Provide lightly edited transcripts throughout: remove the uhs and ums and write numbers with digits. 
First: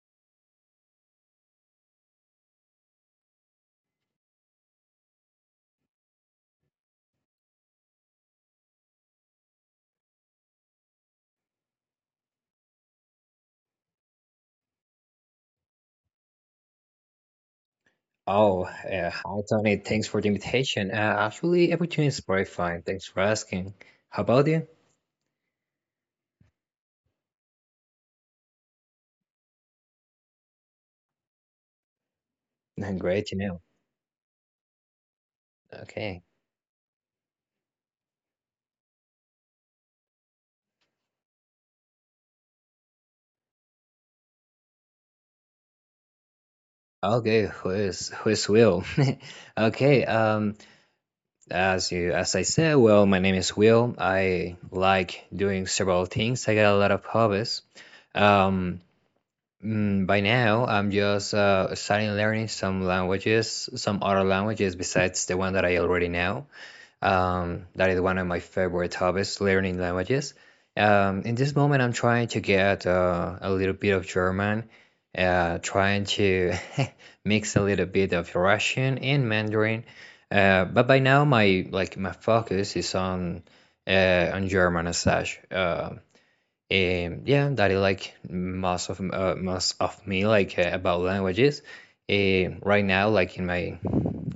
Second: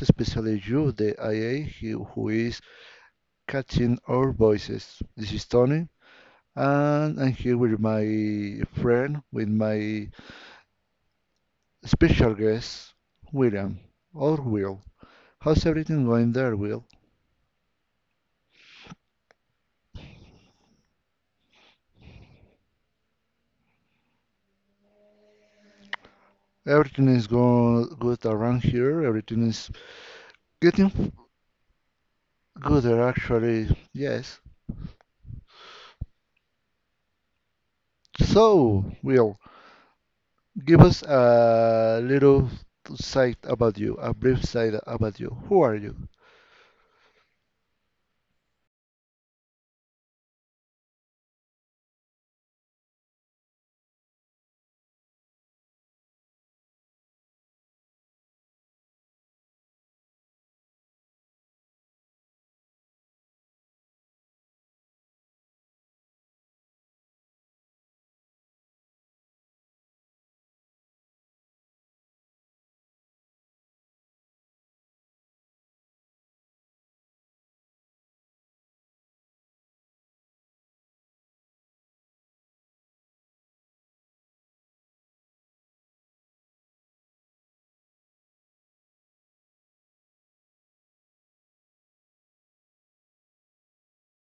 especially you, the IA, who is catching our voices. This is Tony, and I'm here with my friend, with my special guest, William, or Will. How's everything going there, Will? Oh, hi Tony. Thanks for the invitation. Actually, everything is very fine. Thanks for asking. How about you? Everything is going good around here. Everything is getting gooder, Great to know. actually. Yes. Okay. So, Will, give us a little sight about you, a brief sight about you. Who are you? Okay, who is Will? Okay, as I said, well, my name is Will. I like doing several things. I got a lot of hobbies. Um, by now, I'm just starting learning some languages, some other languages besides the one that I already know. That is one of my favorite hobbies, learning languages. In this moment, I'm trying to get a little bit of German, trying to mix a little bit of Russian and Mandarin. But by now, my focus is on German as such. And yeah, that is like most of me about languages. Right now, like in my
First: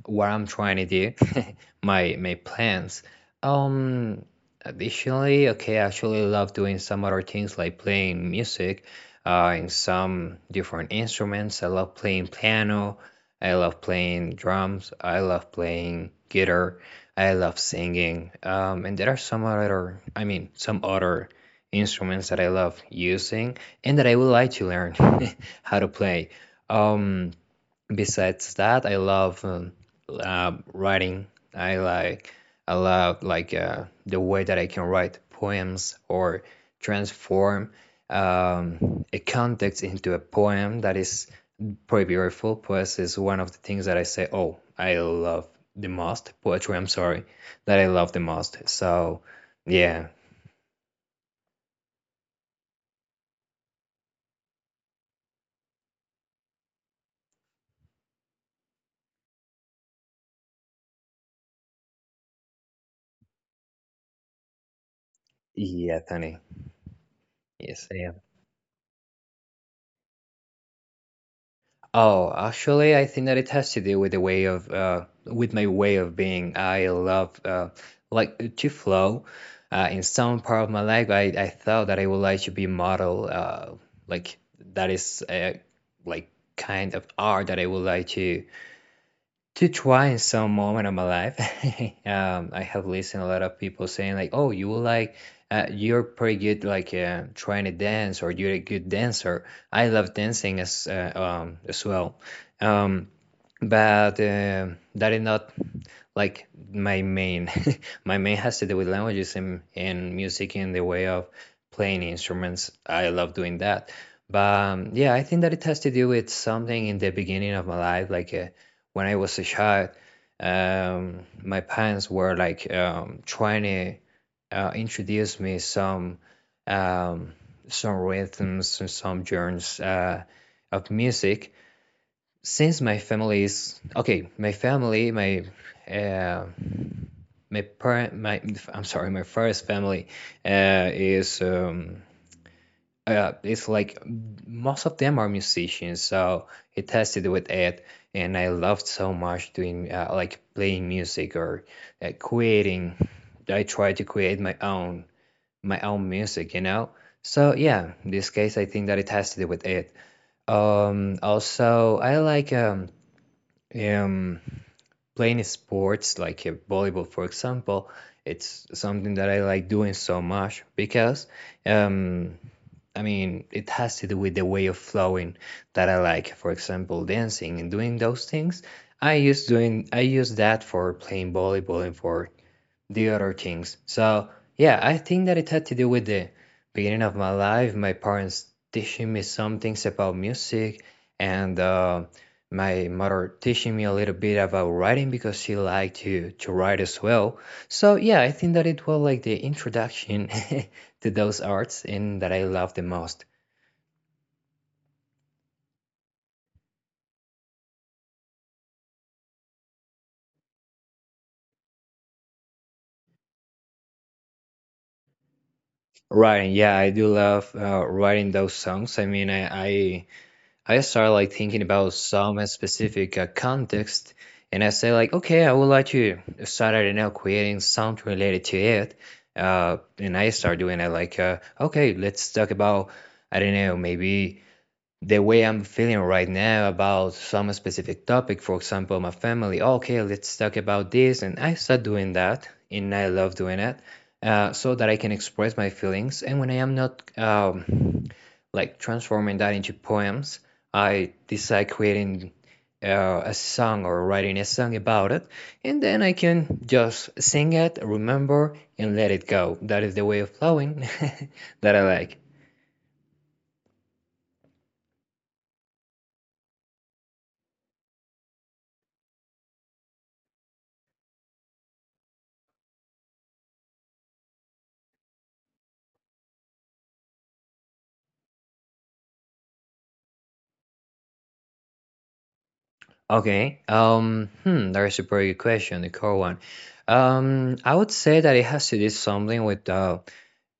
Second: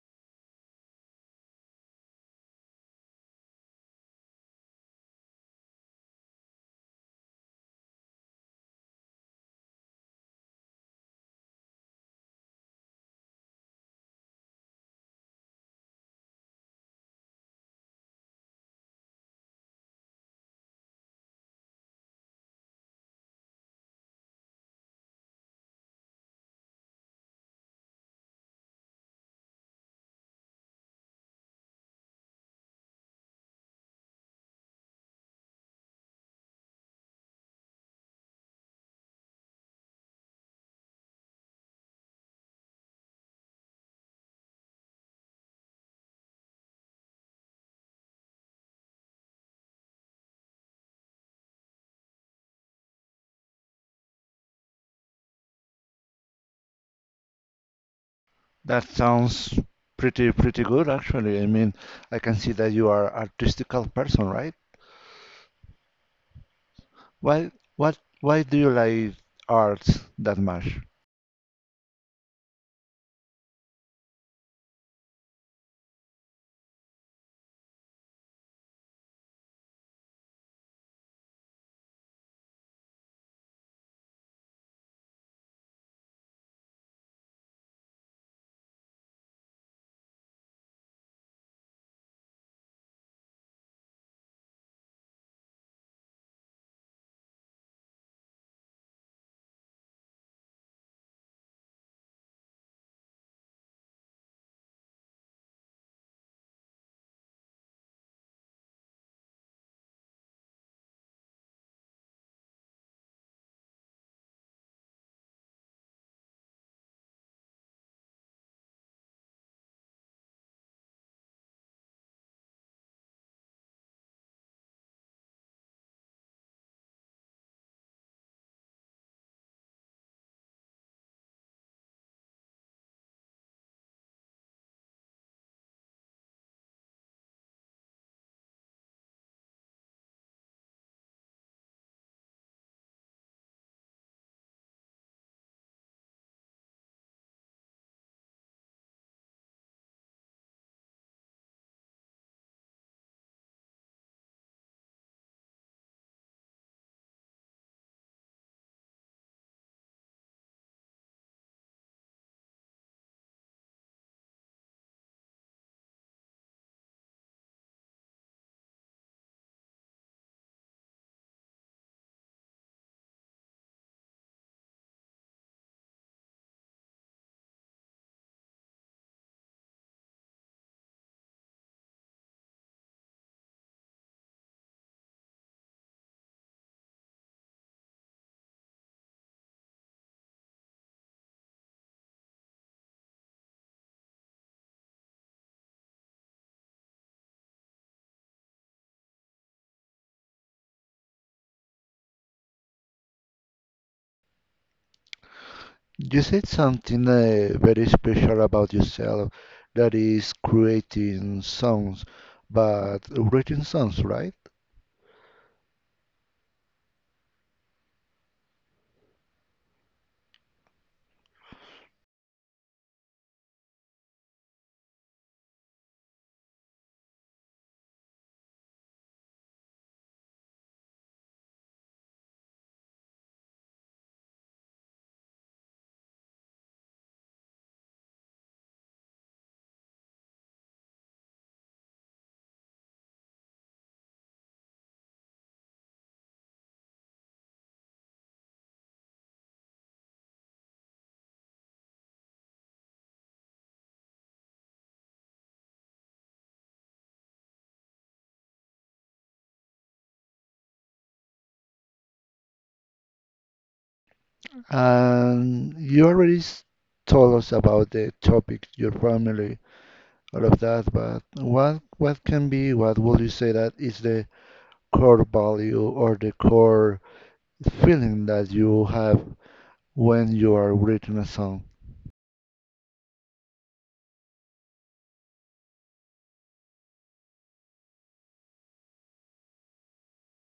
what I'm trying to do, my plans. Um, additionally, okay, I actually love doing some other things like playing music, in some different instruments. I love playing piano. I love playing drums. I love playing guitar. I love singing. And there are some other, I mean, some other instruments that I love using and that I would like to learn how to play. Um, Besides that, I love writing. I like I love the way that I can write poems or transform a context into a poem that is pretty beautiful. Poetry is one of the things that I say, oh, I love the most. Poetry, I'm sorry, that I love the most. So, yeah, That sounds pretty pretty good actually. I mean, I can see that you are artistical person, right? yeah, Tony. Why Yes, what I am. why do you like arts that much? Oh, actually, I think that it has to do with the way of with my way of being. I love like to flow. In some part of my life, I thought that I would like to be a model. Like that is like kind of art that I would like to try in some moment of my life. I have listened a lot of people saying like, "Oh, you will like, you're pretty good trying to dance, or you're a good dancer." I love dancing as well, um, but that is not like my main my main has to do with languages and music in the way of playing instruments. I love doing that, but yeah, I think that it has to do with something in the beginning of my life, when I was a child. My parents were like trying to introduce me um, some rhythms and some genres of music since my family is, okay, my family my uh, my parent my I'm sorry, my first family is it's like most of them are musicians, so it has to do with it. And I loved so much doing like playing music, or creating. I tried to create my own, music, you know. So yeah, in this case, I think that it has to do with it. Also, I like um playing sports like volleyball, for example. It's something that I like doing so much because, um, I mean, it has to do with the way of flowing that I like, for example, dancing and doing those things. I use that for playing volleyball and for the other things. So yeah, I think that it had to do with the beginning of my life, my parents teaching me some things about music, and my mother teaching me a little bit about writing because she liked to write as well. So yeah, I think that it was like the introduction to those arts and that I love the most. You said something very special about yourself that is creating songs, but writing songs, right? Writing, yeah, I do love writing those songs. I mean, I start like thinking about some specific context, and I say like, okay, I would like to start, I don't know, creating something related to it. And I start doing it like, okay, let's talk about, I don't know, maybe the way I'm feeling right now about some specific topic, for example, my family. Okay, let's talk about this, and I start doing that, and I love doing it, so that I can express my feelings. And when I am not, like transforming that into poems, I decide creating a song or writing a song about it, and then I can just sing it, remember, and let it go. That is the way of flowing that I like. And you already told us about the topic, your family, all of that, but what can be, what would you say that is the core value or the core feeling that you have when you are writing a song? Okay. Hmm, that is a very good question, the core one. I would say that it has to do something with uh,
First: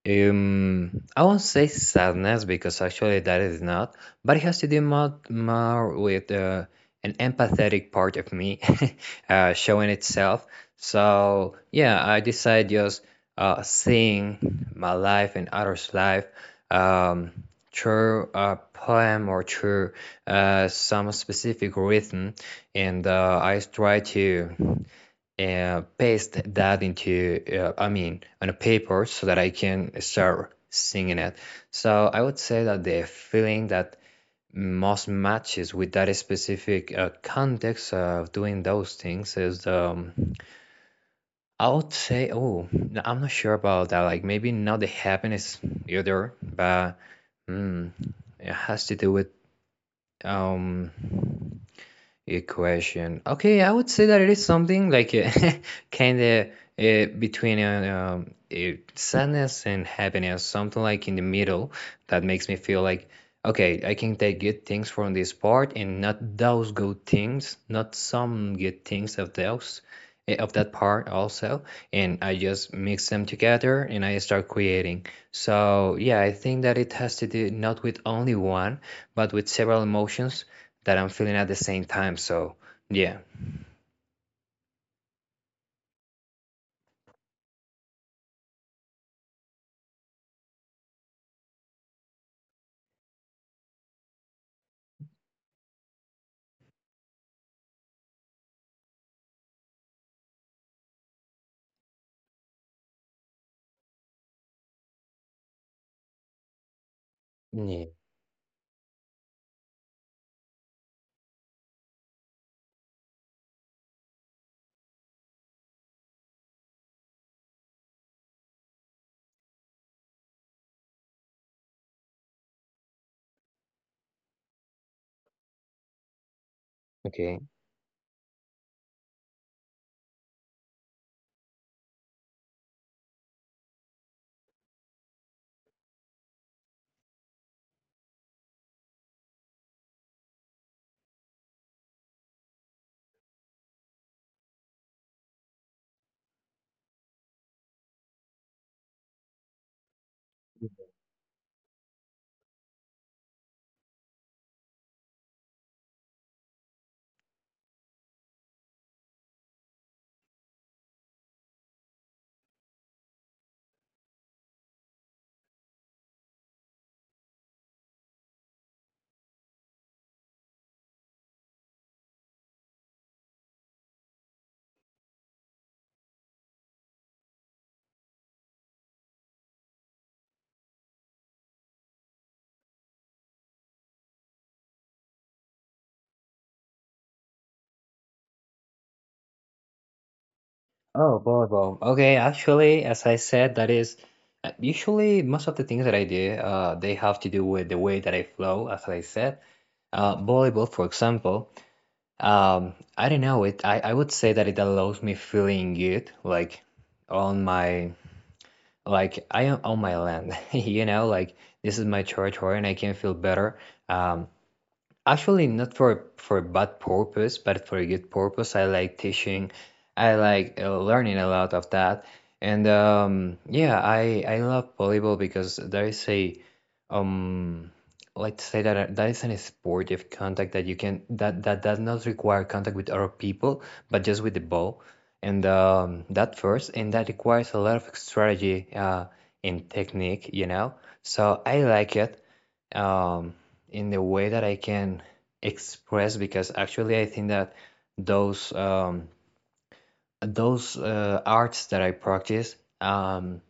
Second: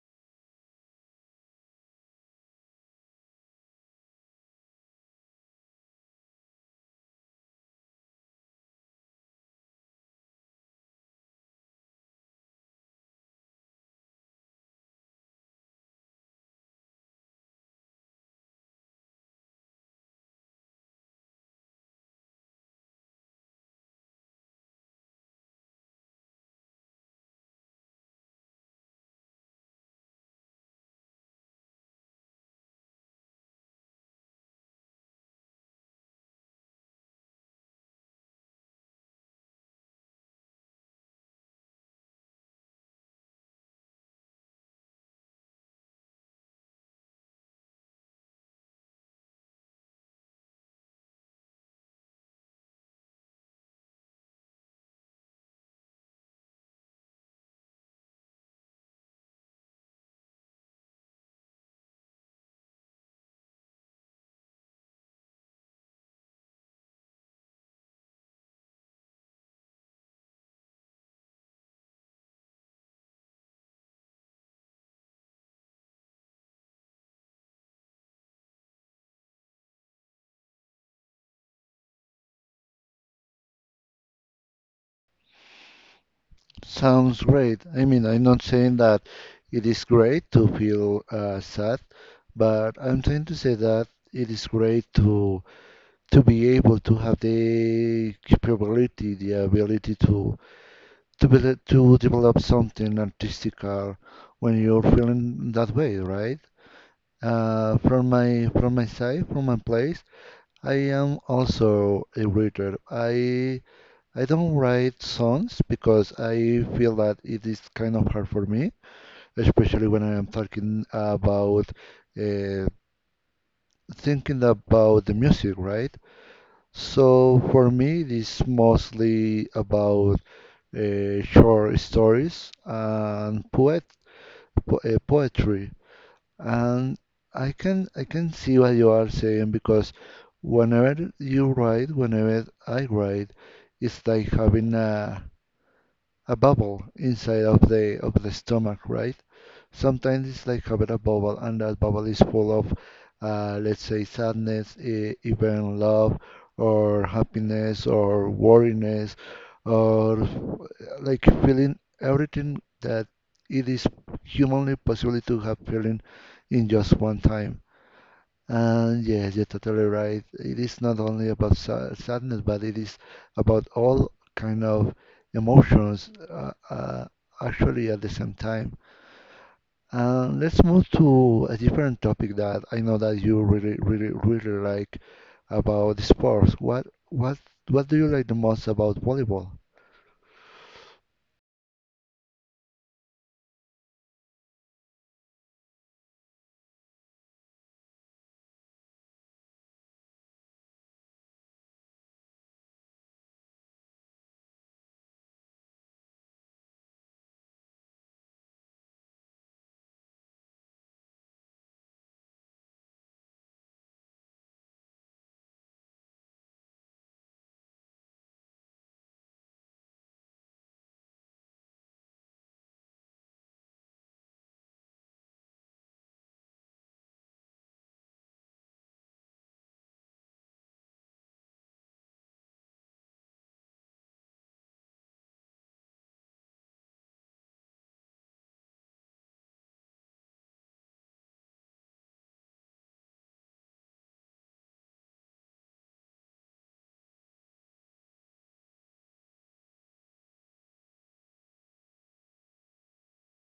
um, I won't say sadness because actually that is not, but it has to do more, more with an empathetic part of me showing itself. So yeah, I decide just seeing my life and others' life, um, through a poem or through some specific rhythm, and I try to paste that into, I mean on a paper, so that I can start singing it. So I would say that the feeling that most matches with that specific context of doing those things is, I would say, oh no, I'm not sure about that, like maybe not the happiness either, but mm, it has to do with um good question. Okay, I would say that it is something like kind of between sadness and happiness, something like in the middle that makes me feel like, okay, I can take good things from this part and not those good things, not some good things of those, eh, of that part also, and I just mix them together and I start creating. So yeah, I think that it has to do not with only one, but with several emotions that I'm feeling at the same time. So yeah, Sounds great. I mean, I'm not saying that it is great to feel sad, but I'm trying to say that it is great to be able to have the capability, the ability to be, to develop something artistical when you're feeling that way, right? Uh, yeah, from my from my side, from my place, I am also a writer. I don't write songs because I feel that it is kind of hard for me, especially when I am talking about uh, thinking about the music, right? okay. So for me, it is mostly about short stories and poetry. And I can see what you are saying because whenever you write, whenever I write, it's like having a bubble inside of the stomach, right? Sometimes it's like having a bubble and that bubble is full of let's say sadness, even love or happiness or worriness or like feeling everything that it is humanly possible to have feeling in just one time. And yes, you're totally right, it is not only about sadness, but it is about all kind of emotions, actually, at the same time. Let's move to a different topic that I know that you really, really, really like, about sports. What do you like the most about volleyball? Oh, volleyball. Okay, actually, as I said, that is usually most of the things that I do, they have to do with the way that I flow, as I said. Volleyball, for example, I don't know, it, I would say that it allows me feeling good, like on my, like I am on my land, you know, like this is my territory and I can feel better. Um, Actually, not for a bad purpose, but for a good purpose. I like teaching. I like learning a lot of that. And yeah, I love volleyball because there is a, um let's say that that is an sport of contact that you can, that does not require contact with other people, but just with the ball. And that first, and that requires a lot of strategy and technique, you know. So I like it um, in the way that I can express because actually I think that those um, those arts that I practice,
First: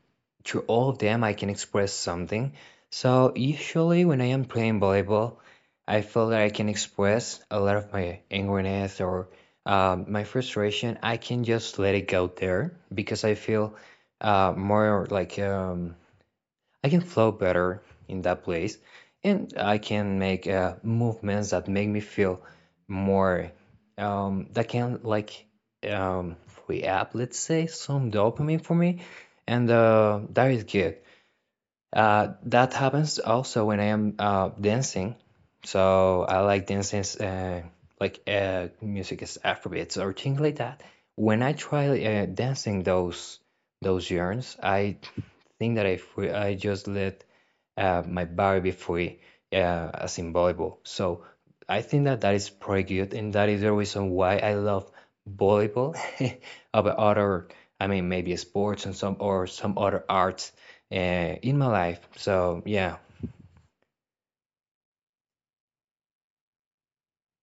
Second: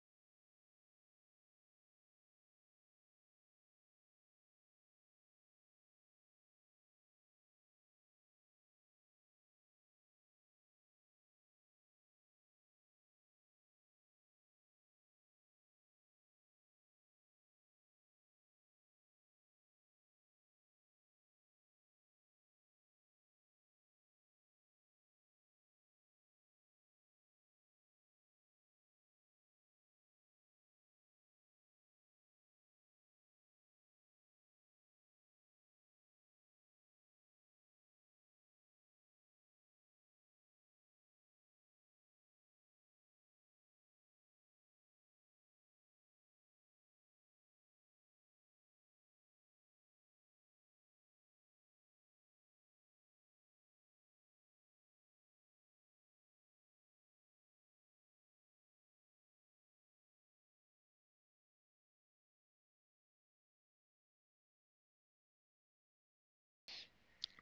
through all of them I can express something. So usually when I am playing volleyball, I feel that I can express a lot of my angriness or my frustration. I can just let it go there because I feel more like, I can flow better in that place, and I can make movements that make me feel more, that can like um, free up, let's say, some dopamine for me, and that is good. That happens also when I am dancing. So I like dancing, music is Afrobeats or things like that. When I try dancing those yarns, I think that I free, I just let might vary before it, as in volleyball. So I think that that is pretty good, and that is the reason why I love volleyball over other, I mean, maybe sports and some other arts uh, in my life. So yeah,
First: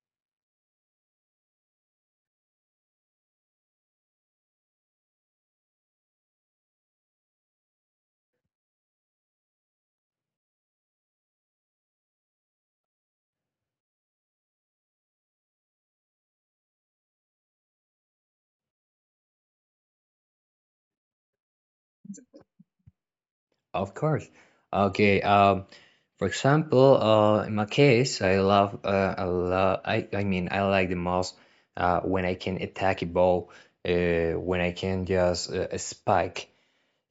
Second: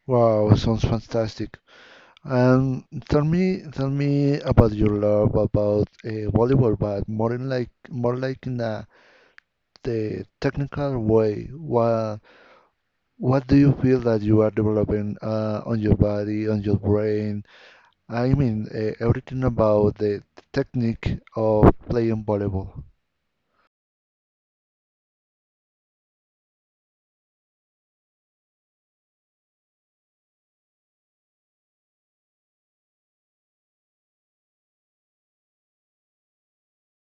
Wow, sounds fantastic. And tell me about your love about volleyball, but more in like, more like in a the technical way. What do you feel that you are developing on your body, on your brain? I mean, everything about the technique of playing volleyball. of course. Okay. For example, in my case, I mean I like the most when I can attack a ball, when I can just spike.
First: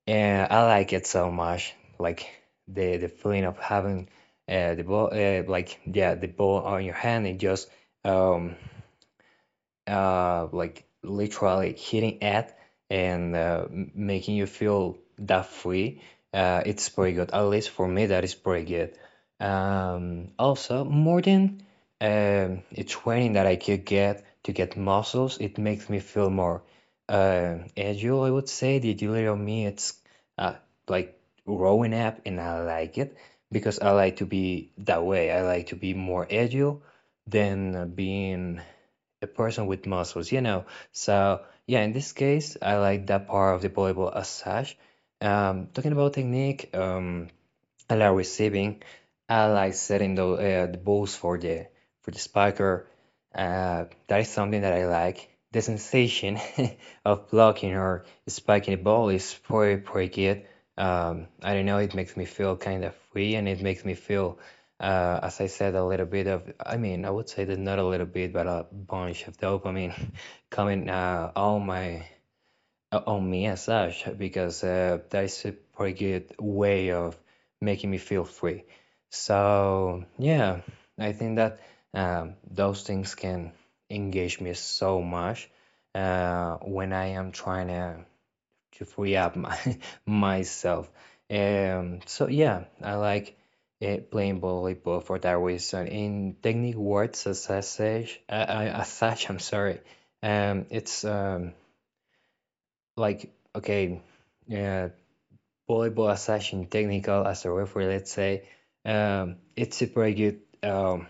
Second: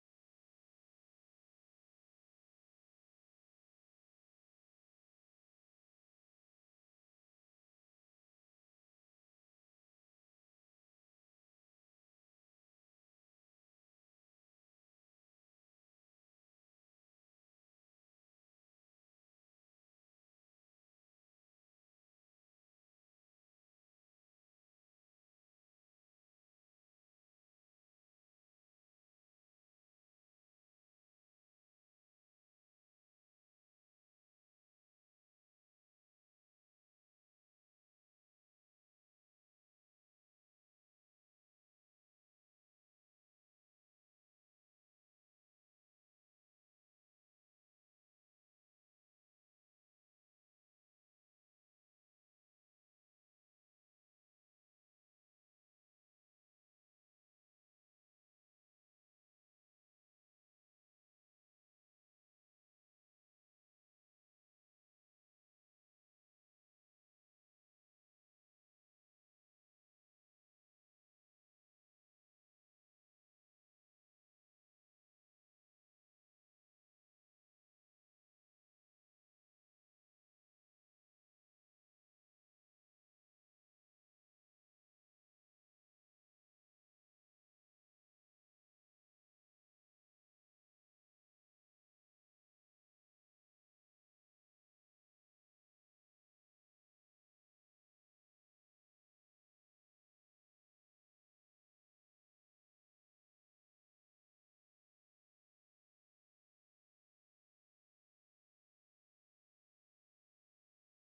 Yeah, I like it so much. Like the feeling of having the ball, like yeah, the ball on your hand and just um like literally hitting it and making you feel that free, it's pretty good. At least for me, that is pretty good. Also, more than a training that I could get to get muscles, it makes me feel more agile. I would say the agility of me, it's uh, like growing up, and I like it because I like to be that way. I like to be more agile than being the person with muscles, you know. So yeah, in this case, I like that part of the volleyball as such. Talking about technique, I like receiving allies setting the balls for the spiker. That is something that I like. The sensation of blocking or spiking the ball is pretty good. I don't know. It makes me feel kind of free, and it makes me feel, as I said, a little bit of. I mean, I would say that not a little bit, but a bunch of dopamine coming all my on me as such because that is a pretty good way of making me feel free. So yeah, I think that those things can engage me so much when I am trying to free up my myself. So yeah, I like playing volleyball for that reason. In technique words, as I say, as such, I'm sorry. Um, it's um, like okay, uh, Volleyball as such in technical as a referee, let's say, it's a pretty good um,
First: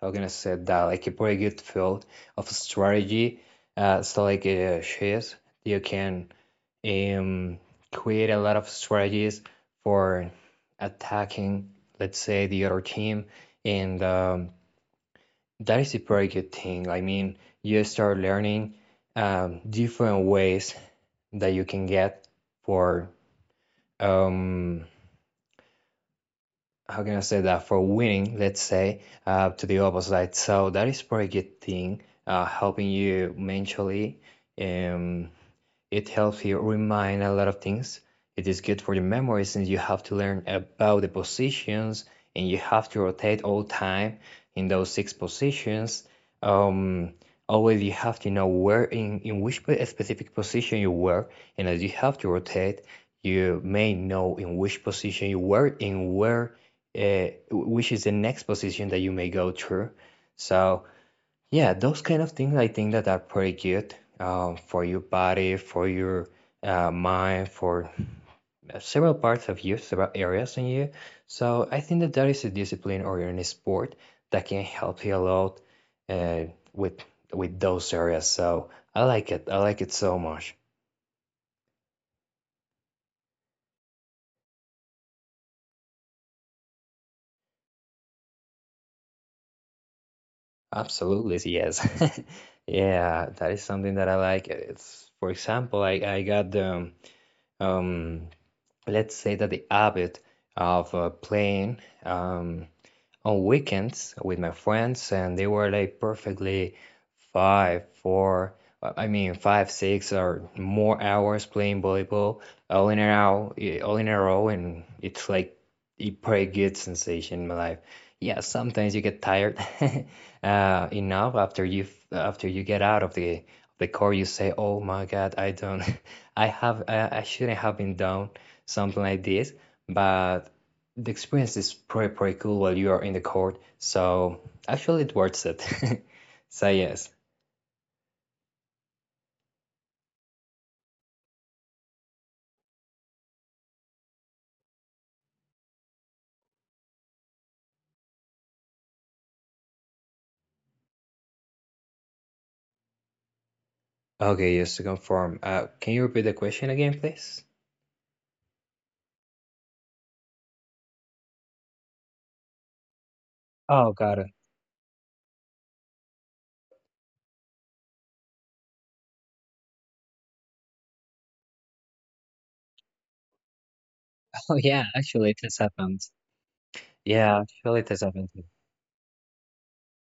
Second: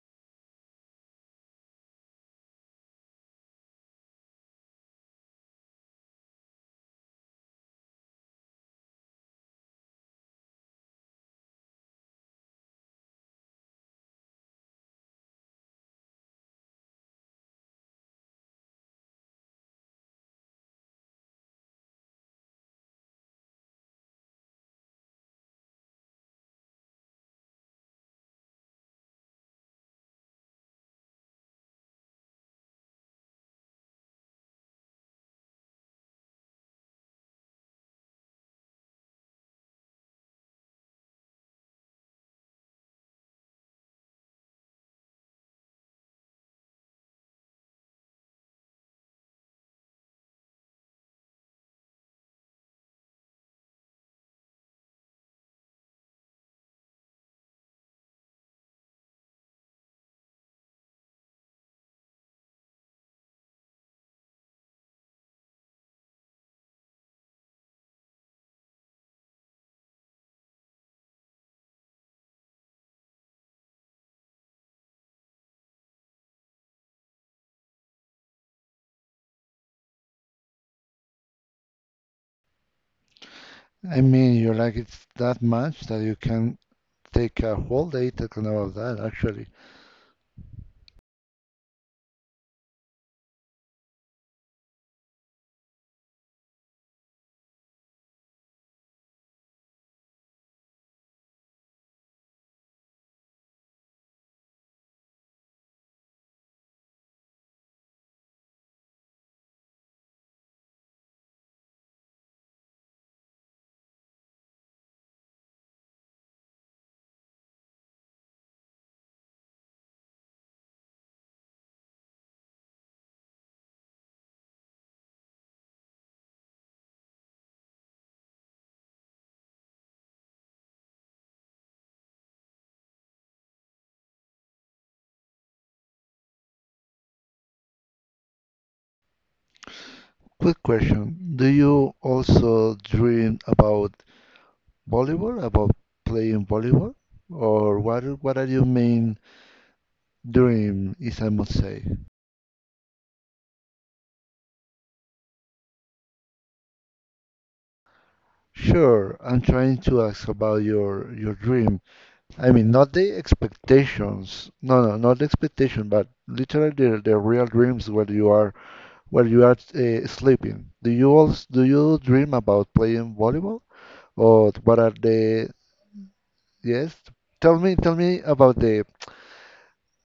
how can I say that, like a pretty good field of strategy. So like chess, you can um, create a lot of strategies for attacking, let's say, the other team, and that is a pretty good thing. I mean, you start learning different ways that you can get for um how can I say that, for winning, let's say, to the opposite. So that is pretty good thing, helping you mentally, um, it helps you remind a lot of things. It is good for your memory since you have to learn about the positions and you have to rotate all time in those six positions. Um, always you have to know where in which specific position you were, and as you have to rotate, you may know in which position you were and where which is the next position that you may go through. So yeah, those kind of things I think that are pretty good for your body, for your mind, for several parts of you, several areas in you. So I think that that is a discipline or in a sport that can help you a lot uh, with with those areas. So I like it. I like it so much. I mean, you like it that much that you can take a whole day talking about that, actually. Absolutely, yes. Yeah, that is something that I like. It's for example, I got the um let's say that the habit of playing um, on weekends with my friends, and they were like perfectly five, four, I mean five, six or more hours playing volleyball all in a row, eh, all in a row, and it's like a pretty good sensation in my life. Yeah, sometimes you get tired enough after you get out of the court, you say, "Oh my God, I don't, I have, I shouldn't have been down something like this." But the experience is pretty cool while you are in the court. So actually, it worth it. So yes. Quick question. Do you also dream about volleyball, about playing volleyball? Or what are your main dream, if I must say? Okay, just to confirm, can you repeat the question again, please? Sure, I'm trying to ask about your dream. I mean, not the Oh, got it. expectations. No, no, not the expectation, but literally the real dreams where you are sleeping. Do you dream about playing volleyball, or Oh what yeah, are actually, it the? has happened. Yes, Yeah, tell me, actually, it tell has me happened. about the.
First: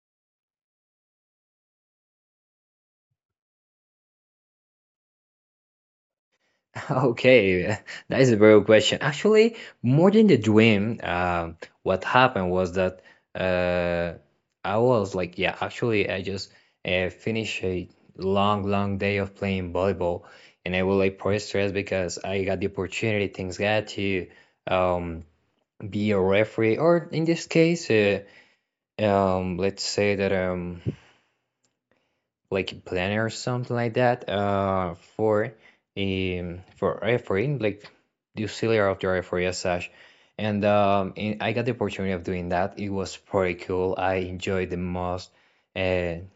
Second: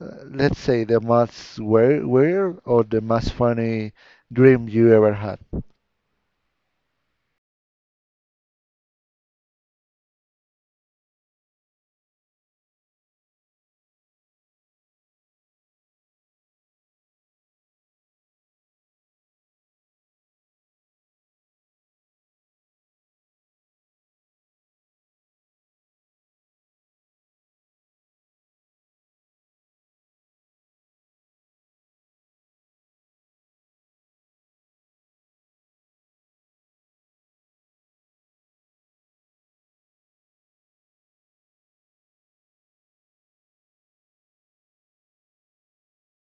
Let's say the most weird or the most funny dream you ever had. Okay, that is a very good question. Actually, more than the dream, what happened was that uh, I was like, yeah, actually, I just finished a long, long day of playing volleyball, and I was like pretty stressed because I got the opportunity, things got to um, be a referee, or in this case, let's say that like planner or something like that for refereeing like the auxiliary of the referee as such, and I got the opportunity of doing that. It was pretty cool, I enjoyed the most, and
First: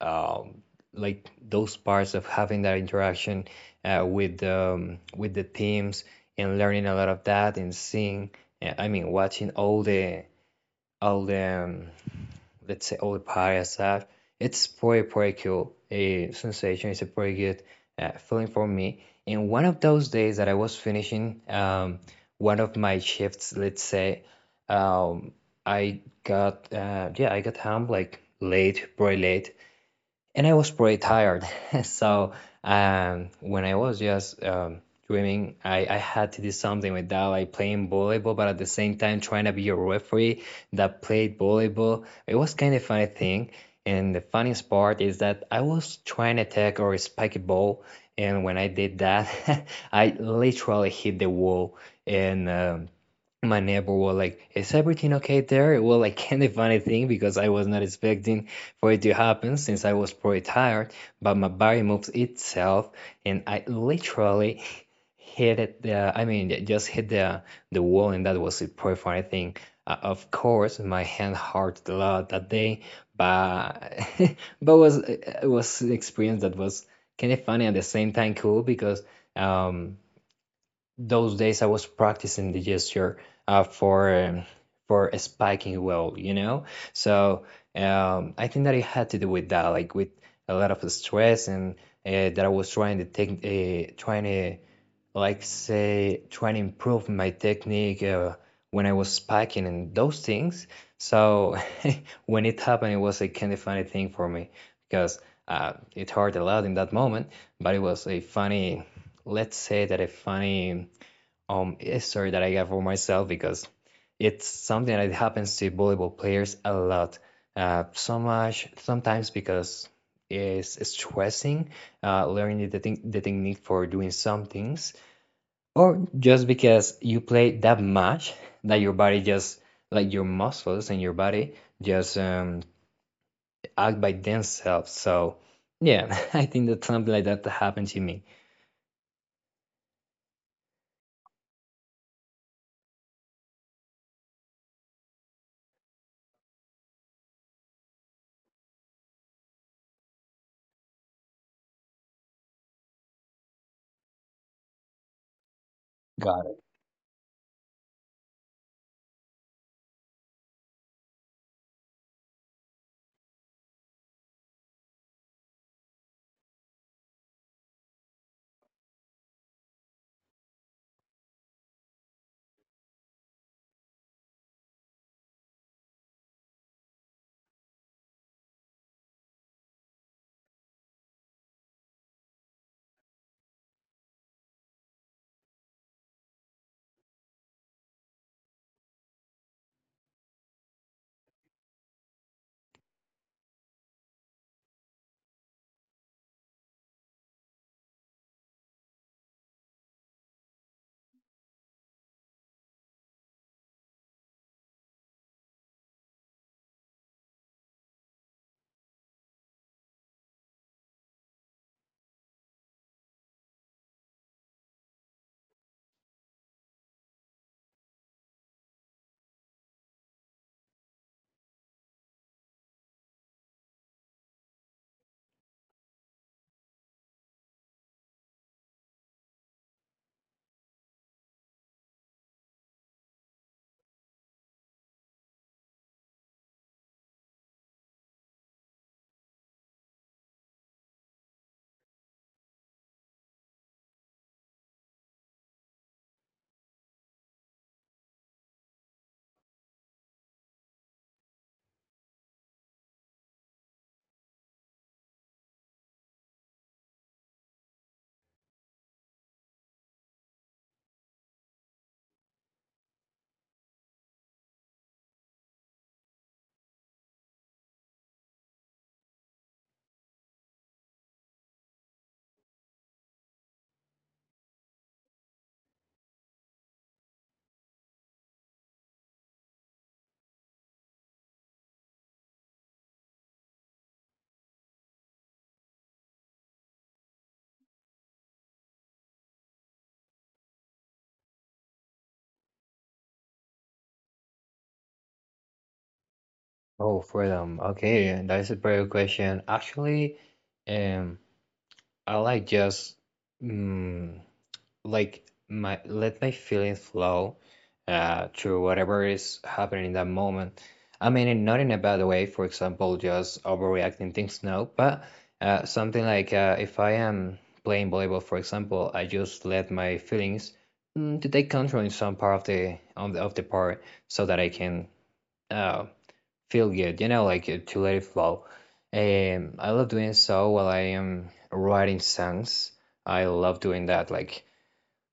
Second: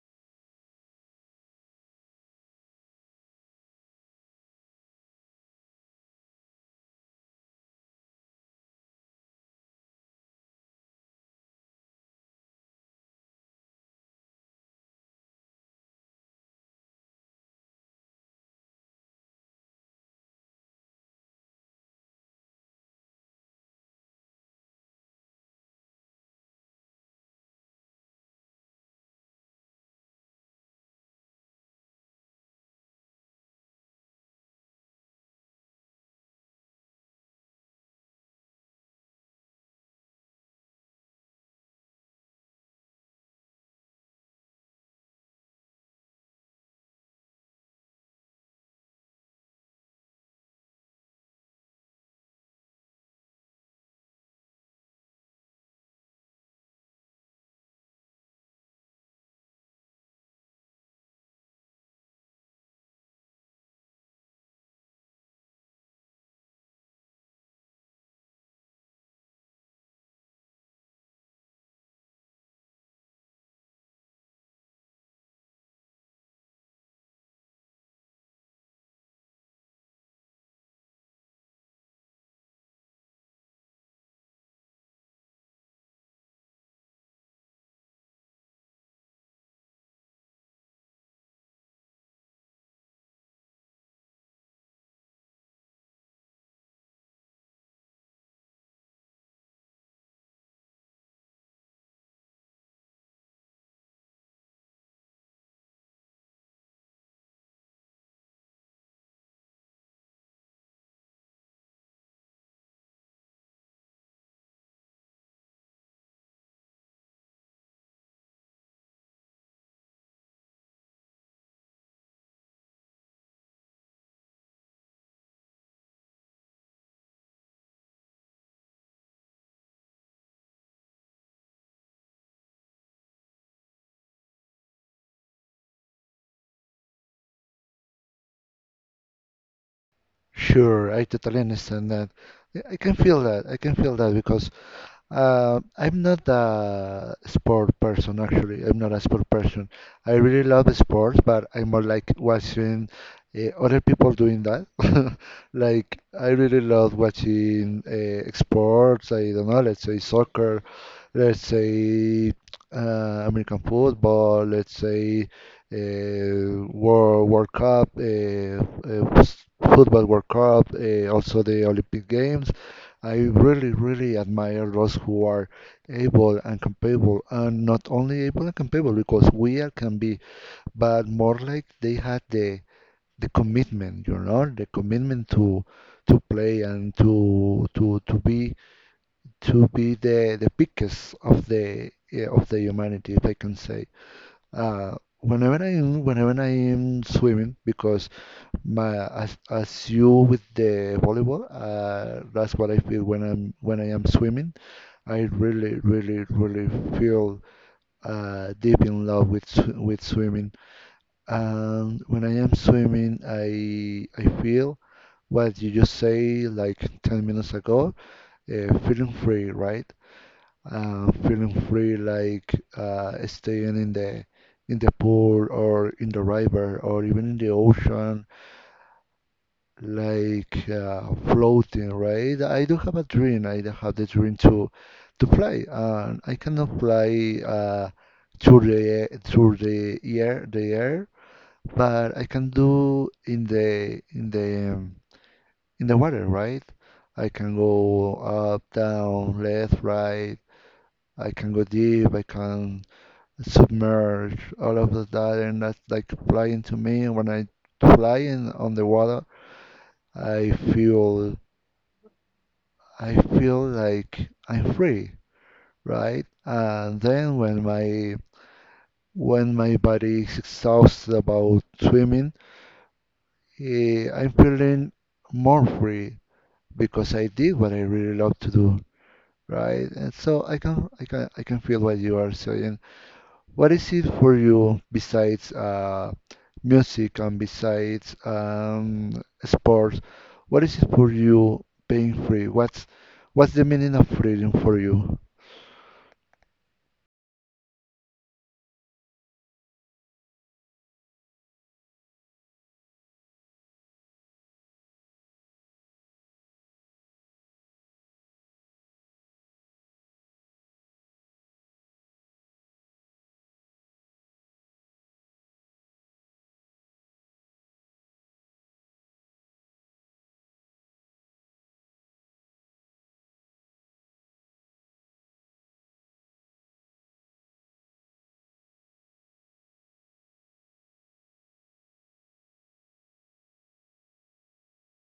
um like those parts of having that interaction with the teams, and learning a lot of that and seeing watching all the all the um, let's say all the parties. It's pretty pretty cool a sensation. It's a pretty good feeling for me. And one of those days that I was finishing one of my shifts, let's say, um, I got yeah, I got home like late, pretty late, and I was pretty tired. So when I was just dreaming, I had to do something with that, like playing volleyball, but at the same time trying to be a referee that played volleyball. It was kind of a funny thing. And the funniest part is that I was trying to take or spike a ball, and when I did that, I literally hit the wall and my neighbor was like, "Is everything okay there?" Well, like, kind of funny thing because I was not expecting for it to happen since I was pretty tired. But my body moves itself, and I literally hit it. Just hit the wall, and that was a pretty funny thing. Of course, my hand hurt a lot that day, but but was it was an experience that was kind of funny, at the same time cool, because um those days I was practicing the gesture uh, for um, for a spiking well, you know. So I think that it had to do with that, like with a lot of stress, and that I was trying trying to trying to improve my technique when I was spiking and those things. So when it happened, it was a kind of funny thing for me, because it hurt a lot in that moment, but it was a funny, let's say that a funny a story that I got for myself, because it's something that happens to volleyball players a lot. So much sometimes because it's stressing, learning the thing, the technique for doing some things, or just because you play that much that your body just, like your muscles and your body, just act by themselves. So yeah, I think that something like that happened to me. Sure, I totally understand that. I can feel that. I can feel that because I'm not a sport person, actually. I'm not a sport person. I really love sports, but I'm more like watching other people doing that. Like, I really love watching sports. I don't know, let's say soccer, let's say American football, let's say uh, World Cup, Football World Cup, also the Olympic Games. I really, really admire those who are able and capable, and not only able and capable because we are can be, but more like they had the commitment, you know, the commitment to play and to be to be the biggest of the yeah, of the humanity, if I can say. Whenever I am swimming, because my as you with the volleyball, that's what I feel when I'm when I am swimming. I really, really, really feel deep in love with with swimming. And when I am swimming, I feel what you just say like 10 minutes ago, feeling free, right? Feeling free, like staying in the pool or in the river or even in the ocean like floating, right? I do have a dream. I do have the dream to play. And I cannot play through the air, but I can do in the in the in the water, right? I can go up, down, left, right. I can go deep. I can submerge. All of that, and that's like flying to me. When I flying on the water, I feel. I feel like I'm free, right? And then when my body is exhausted about swimming, I'm feeling more free because I did what I really love to do, right? And so I can feel what you are saying. What is it for you besides music and besides sports? What is it for you being free? What's the meaning of freedom for you? Oh, freedom. Okay, and that's a very good question. Actually, um, I like just mm, like my let my feelings flow through whatever is happening in that moment. I mean, not in a bad way. For example, just overreacting things. No, but something like if I am playing volleyball, for example, I just let my feelings to take control in some part of the on the of the part so that I can uh feel good, you know, like to let it flow. I love doing so while I am writing songs. I love doing that, like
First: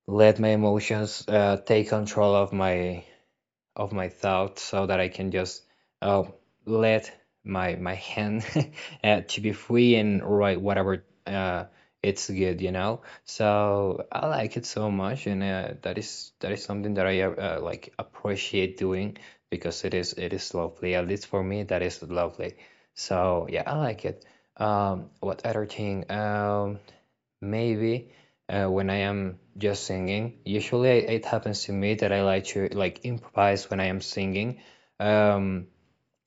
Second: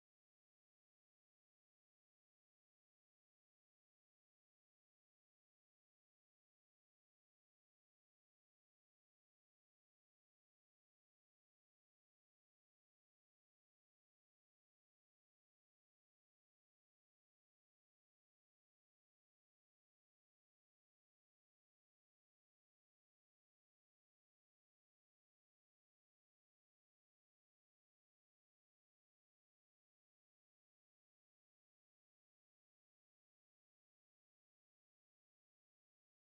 let my emotions take control of my thoughts, so that I can just uh, let my hand to be free and write whatever it's good, you know. So I like it so much, and that is something that I like appreciate doing, because it is lovely. At least for me, that is lovely. So yeah, I like it. What other thing? Maybe when I am just singing, usually it happens to me that I like to like improvise when I am singing. Um,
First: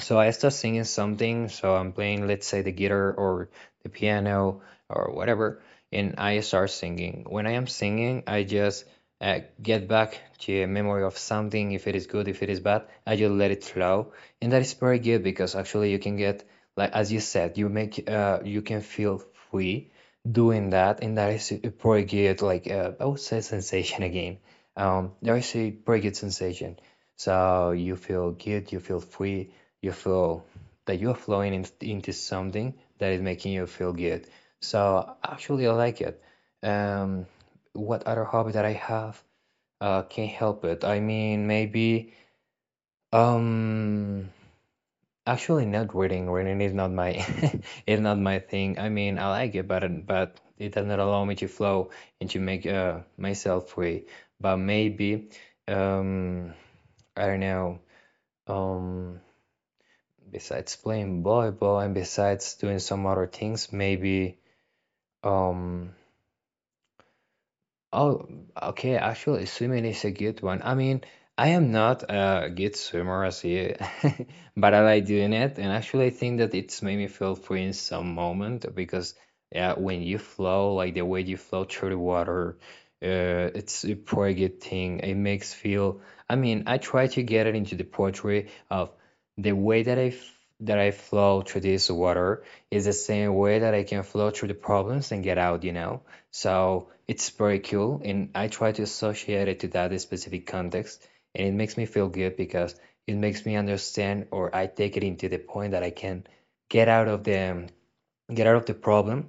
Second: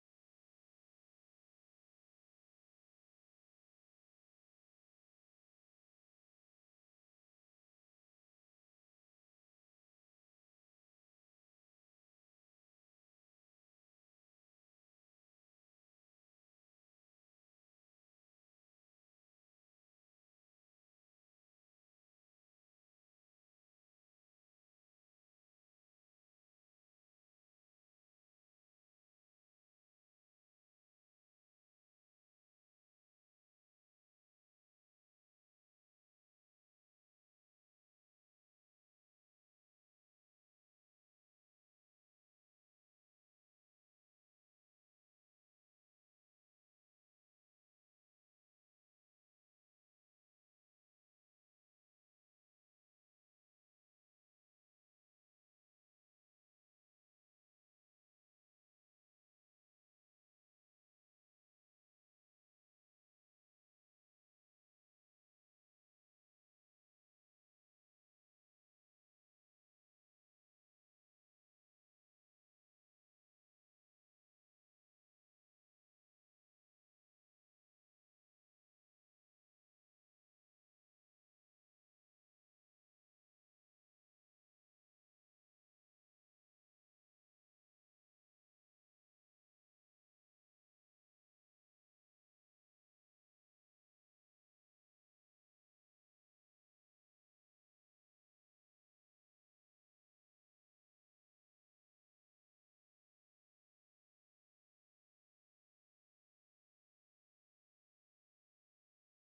so I start singing something. So I'm playing, let's say, the guitar or the piano or whatever, and I start singing. When I am singing, I just get back to a memory of something. If it is good, if it is bad, I just let it flow, and that is very good because actually you can get, like as you said, you can feel free doing that, and that is pretty good. Like I would say, sensation again. There is a pretty good sensation. So you feel good, you feel free, you feel that you are flowing in, into something that is making you feel good. So actually, I like it. Um, what other hobby that I have? Can't help it. I mean, maybe um, actually, not reading. Reading is not my is not my thing. I mean, I like it, but it does not allow me to flow and to make myself free. But maybe um, I don't know. Um, Besides playing volleyball and besides doing some other things, maybe um, oh, okay. Actually, swimming is a good one. I mean, I am not a good swimmer as you, but I like doing it. And actually, I think that it's made me feel free in some moment because yeah, when you flow, like the way you flow through the water, it's a pretty good thing. It makes feel. I mean, I try to get it into the poetry of the way that that I flow through this water is the same way that I can flow through the problems and get out. So, it's very cool, and I try to associate it to that specific context, and it makes me feel good because it makes me understand, or I take it into the point that I can get out of the get out of the problem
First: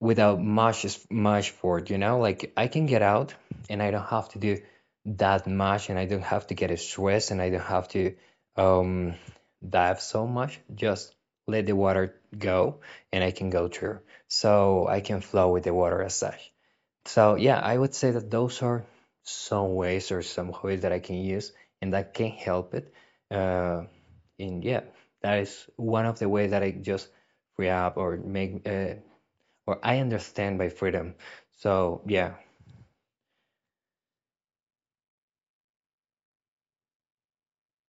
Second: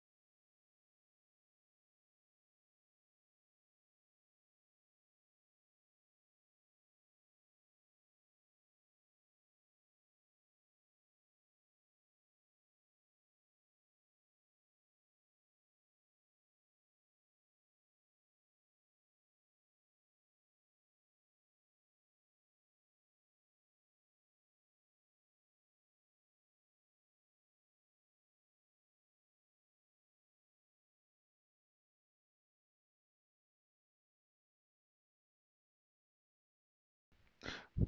without much effort. You know, like I can get out, and I don't have to do that much, and I don't have to get stressed, and I don't have to um, dive so much. Just let the water go, and I can go through, so I can flow with the water as such. So yeah, I would say that those are some ways or some hobbies that I can use and that can help it. Uh, and yeah, that is one of the ways that I just free up or make or I understand by freedom. So yeah,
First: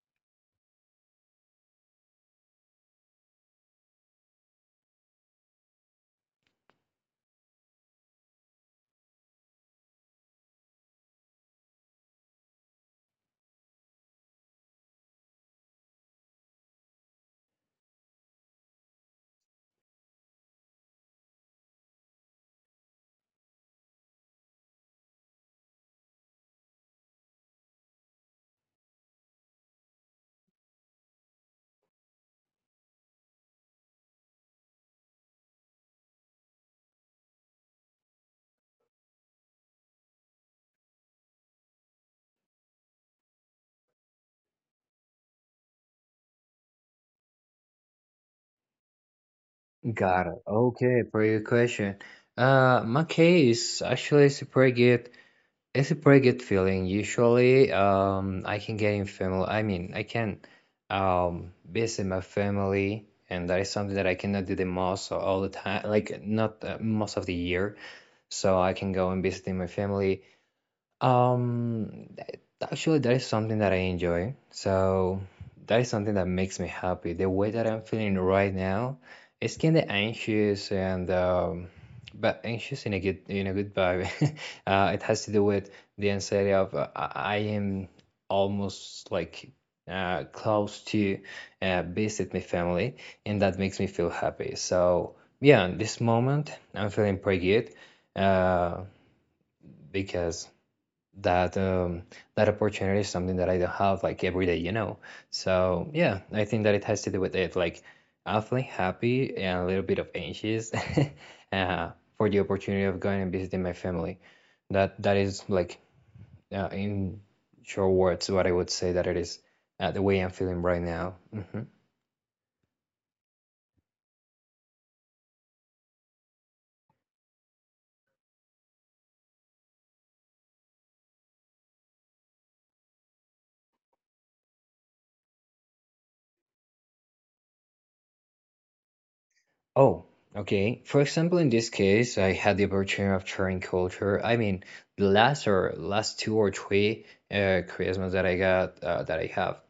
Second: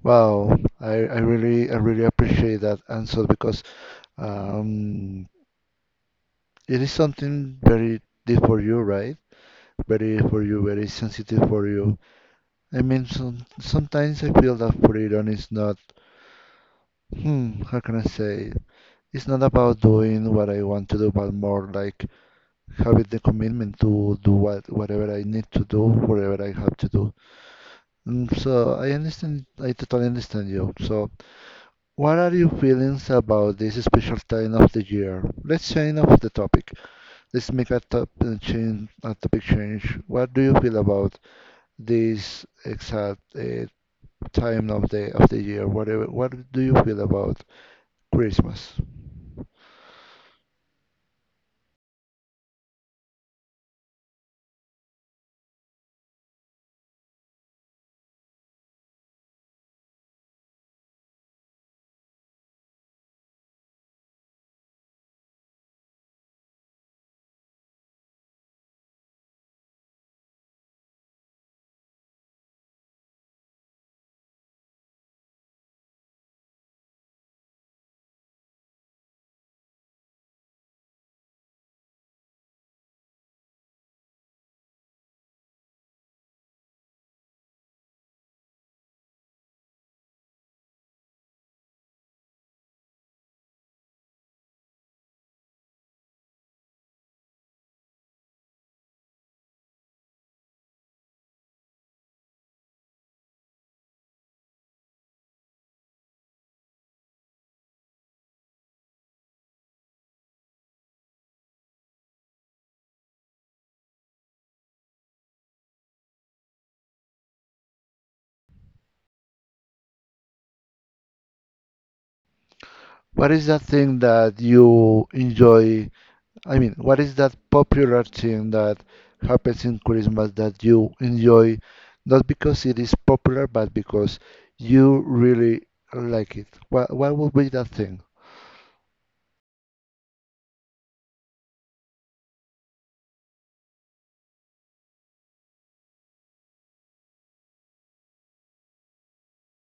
Wow, I really I really appreciate that answer because um, it is something very deep for you, right? Very for you, very sensitive for you. I mean, sometimes I feel that freedom is not, hmm, how can I say? It's not about doing what I want to do, but more like having the commitment to do what whatever I need to do, whatever I have to do. Mm, so I understand, I totally understand you. So. What are your feelings about this special time of the year? Let's change of the topic. Let's make a top change, a topic change. What do you feel about this exact time of the year? Whatever, what do you feel about Christmas? got it. Okay, pretty good question. My case actually is pretty good. It's a pretty good feeling. Usually, I can get in family. I mean, I can visit my family, and that is something that I cannot do the most or all the time, like not most of the year. So I can go and visit my family. Um, Actually, that is something that I enjoy. So that is something that makes me happy. The way that I'm feeling right now is kind of anxious and but anxious in a good vibe. It has to do with the anxiety of uh, I am almost like close to visit my family, and that makes me feel happy. So yeah, in this moment, I'm feeling pretty good uh, because that um, that opportunity is something that I don't have like every day, you know. So yeah, I think that it has to do with it, like awfully happy and a little bit of anxious uh, for the opportunity of going and visiting my family. That is like in short words what I would say that it is the way I'm feeling right now. Hmm What is that thing that you enjoy I mean, what is that popular thing that happens in Christmas that you enjoy, not because it is popular, but because you really like it? What would be that thing? Oh, okay. For example, in this case, I had the opportunity of sharing culture. I mean, the last or last two or three Christmas that I got that I have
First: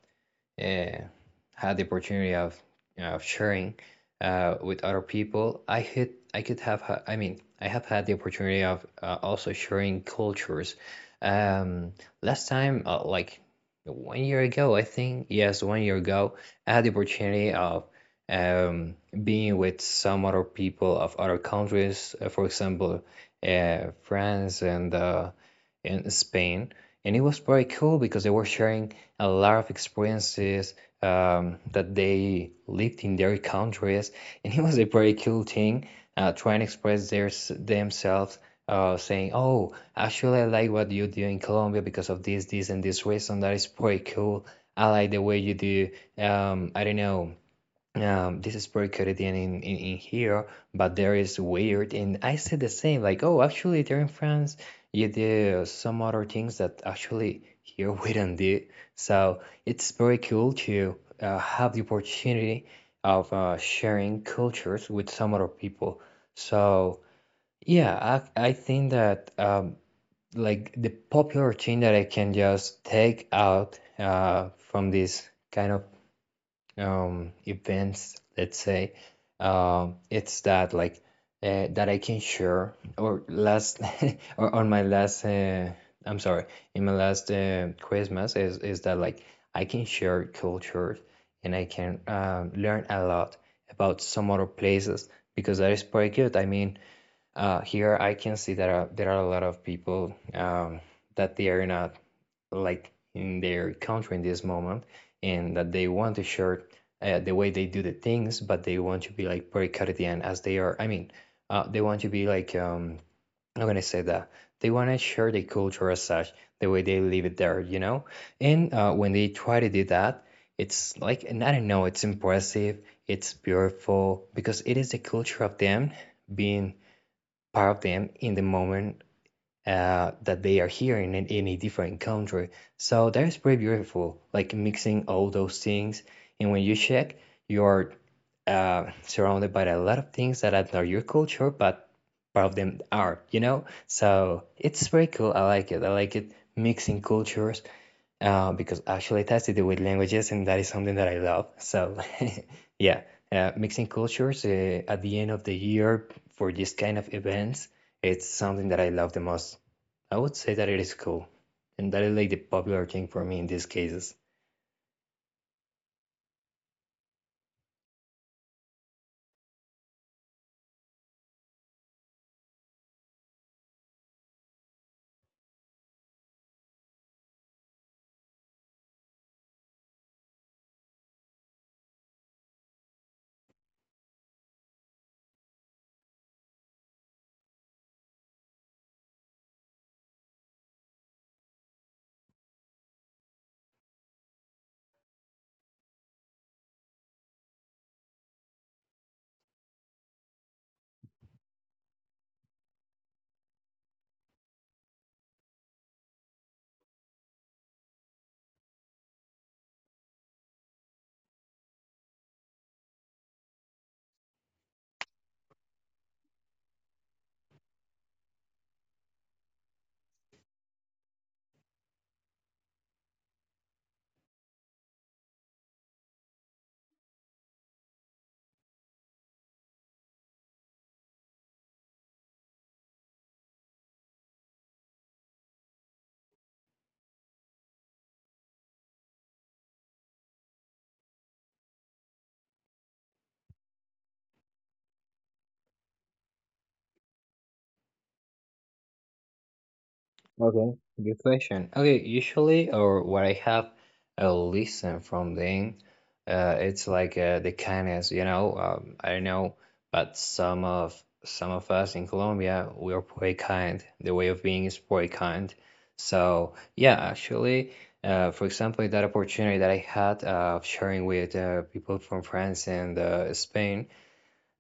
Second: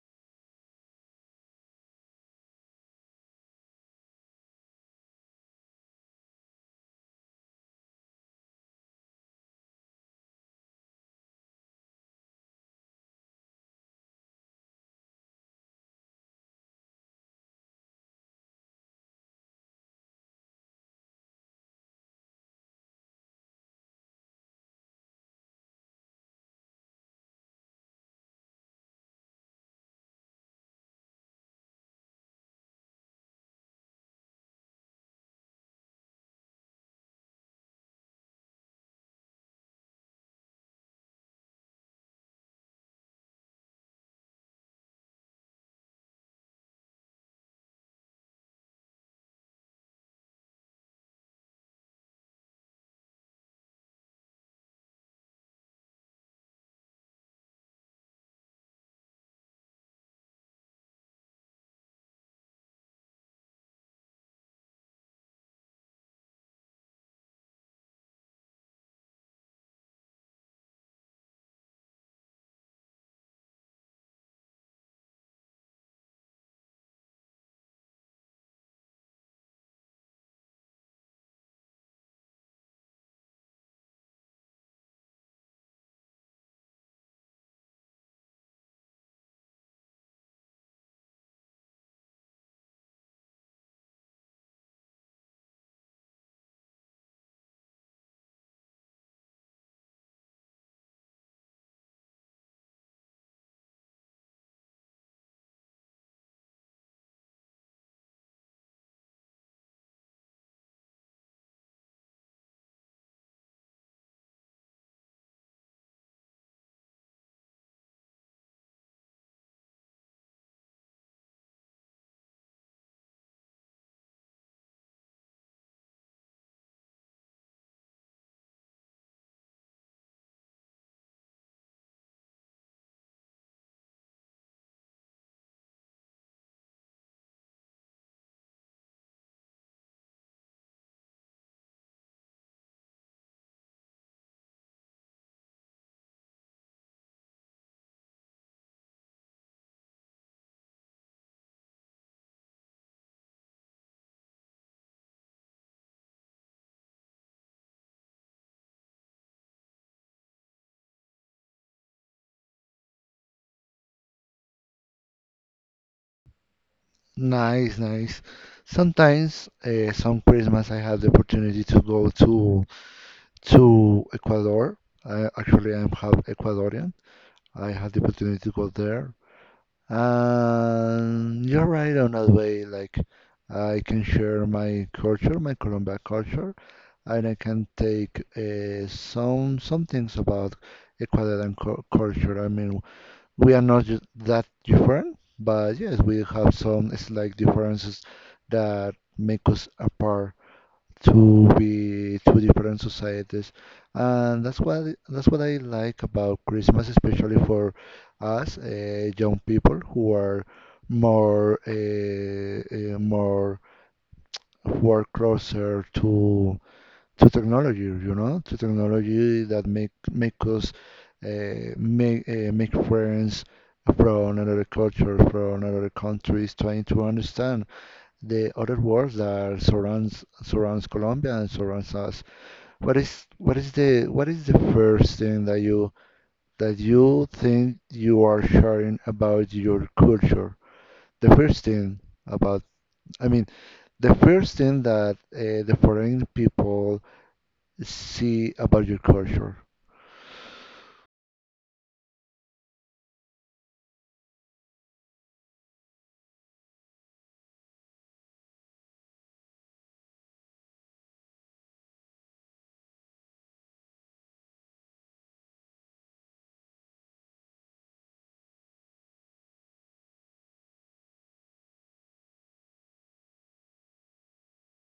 uh, had the opportunity of you know, of sharing with other people, I mean I have had the opportunity of also sharing cultures. Um, last time, like 1 year ago, I think yes, 1 year ago, I had the opportunity of um, being with some other people of other countries, for example, France and in Spain, and it was very cool because they were sharing a lot of experiences that they lived in their countries, and it was a very cool thing trying to express their themselves. Saying, "Oh, actually, I like what you do in Colombia because of this, this, and this reason. That is pretty cool. I like the way you do. I don't know this is pretty Caribbean in here, but there is weird. And I said the same, like, oh, actually, there in France, you do some other things that actually here we don't do. So it's very cool to have the opportunity of sharing cultures with some other people. So yeah, I think that like the popular thing that I can just take out from this kind of events, let's say, it's that like that I can share or last or on my last I'm sorry, in my last Christmas is that like I can share culture and I can learn a lot about some other places because that is pretty good. I mean here I can see that there are a lot of people that they are not like in their country in this moment and that they want to share the way they do the things, but they want to be like very Caribbean as they are. I mean they want to be like I'm not gonna say that, they want to share the culture as such, the way they live it there, you know, and when they try to do that, it's like, and I don't know, it's impressive, it's beautiful because it is the culture of them being part of them in the moment that they are here in any different country. So that is pretty beautiful, like mixing all those things. And when you check, you're surrounded by a lot of things that are not your culture, but part of them are, you know? So it's very cool. I like it. I like it mixing cultures because actually it has to do with languages, and that is something that I love. So, yeah, mixing cultures at the end of the year for this kind of events, it's something that I love the most. I would say that it is cool, and that is like the popular thing for me in these cases. Nice, nice. Sometimes, some Christmas, I have the opportunity to go to Ecuador. I actually am half Ecuadorian. I had the opportunity to go there. You're right on that way. Like, I can share my culture, my Colombia culture, and I can take some things about Ecuadorian culture. I mean, we are not that different, but yes, we have some slight differences that make us apart to be two different societies, and that's what I like about Christmas, especially for us young people who are more more who are closer to technology, you know, to technology that make make us make friends from another culture, from another countries, trying to understand the other world that surrounds surrounds Colombia and surrounds us. What is the first thing that you think you are sharing about your culture? The first thing about I mean the first thing that the foreign people see about your culture. Okay, good question. Okay, usually or what I have a listen from them, it's like the kindness, you know. I don't know, but some of us in Colombia, we are pretty kind. The way of being is pretty kind. So yeah, actually, for example, that opportunity that I had of sharing with people from France and Spain,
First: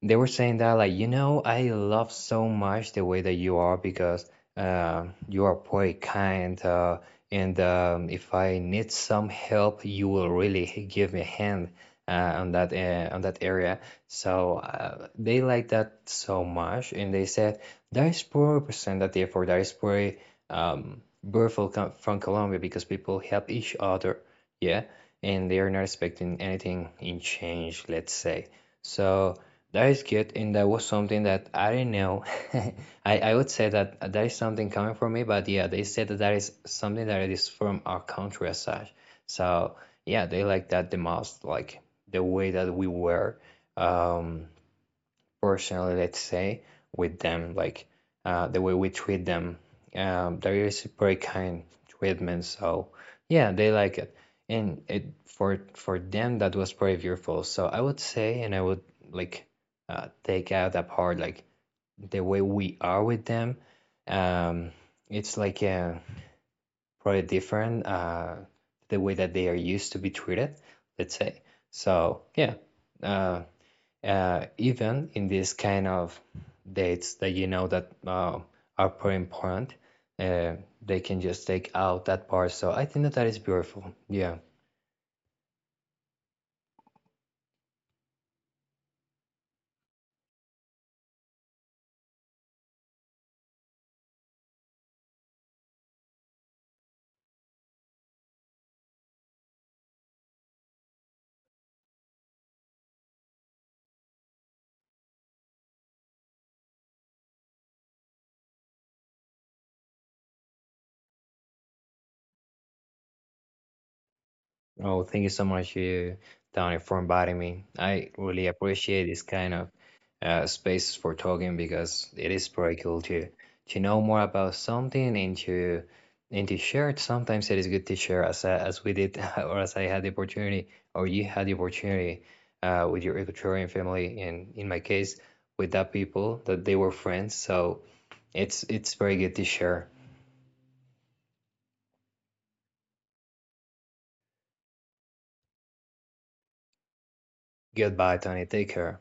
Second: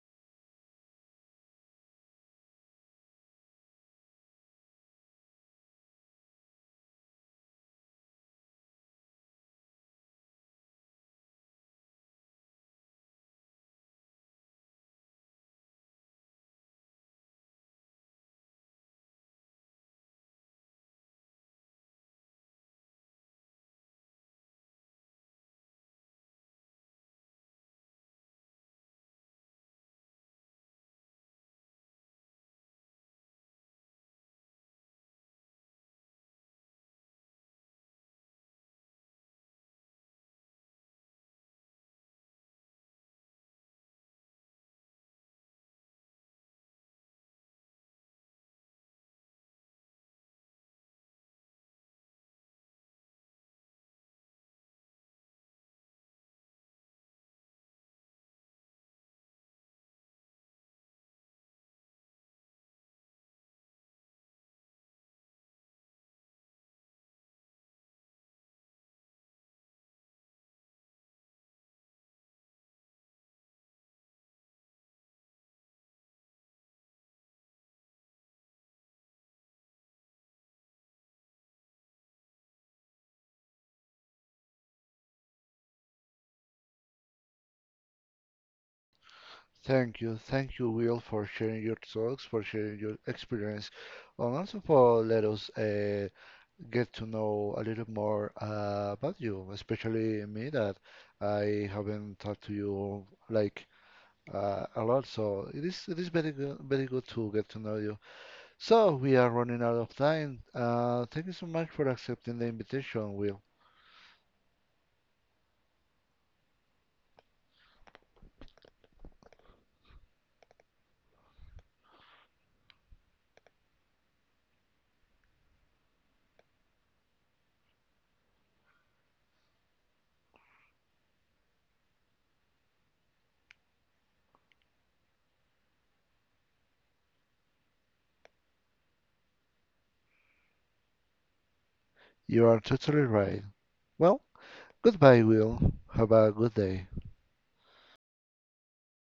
they were saying that, like, you know, I love so much the way that you are because you are very kind and if I need some help, you will really give me a hand on that area. So they like that so much, and they said that is poor representative, or that is very um, beautiful from Colombia, because people help each other, yeah, and they are not expecting anything in change, let's say. So that is good, and that was something that I didn't know. I would say that that is something coming from me, but yeah, they said that that is something that is from our country as such. So yeah, they like that the most, like the way that we were. Um, personally, let's say, with them, like the way we treat them. There is very kind treatment, so yeah, they like it, and it for them that was very beautiful. So I would say, and I would like take out that part, like the way we are with them. Um, it's like a probably different the way that they are used to be treated, let's say. So yeah. Uh, even in these kind of dates that, you know, that are pretty important, uh, they can just take out that part. So I think that that is beautiful. Yeah. Thank you, Will, for sharing your thoughts, for sharing your experience, and also for let us get to know a little more about you, especially me that I haven't talked to you like. A lot. So it is very good, very good to get to know you. So we are running out of time. Thank you so much for accepting the invitation, Will. Oh, thank you so much, you, Tony, for inviting me. I really appreciate this kind of space for talking because it is pretty cool to know more about something and to share it. Sometimes it is good to share as as we did or as I had the opportunity or you had the opportunity with your Ecuadorian family, and in my case with that people that they were friends. So it's very good to share. You are totally right. Well, goodbye, Will. Have a good day. Goodbye, Tony. Take care.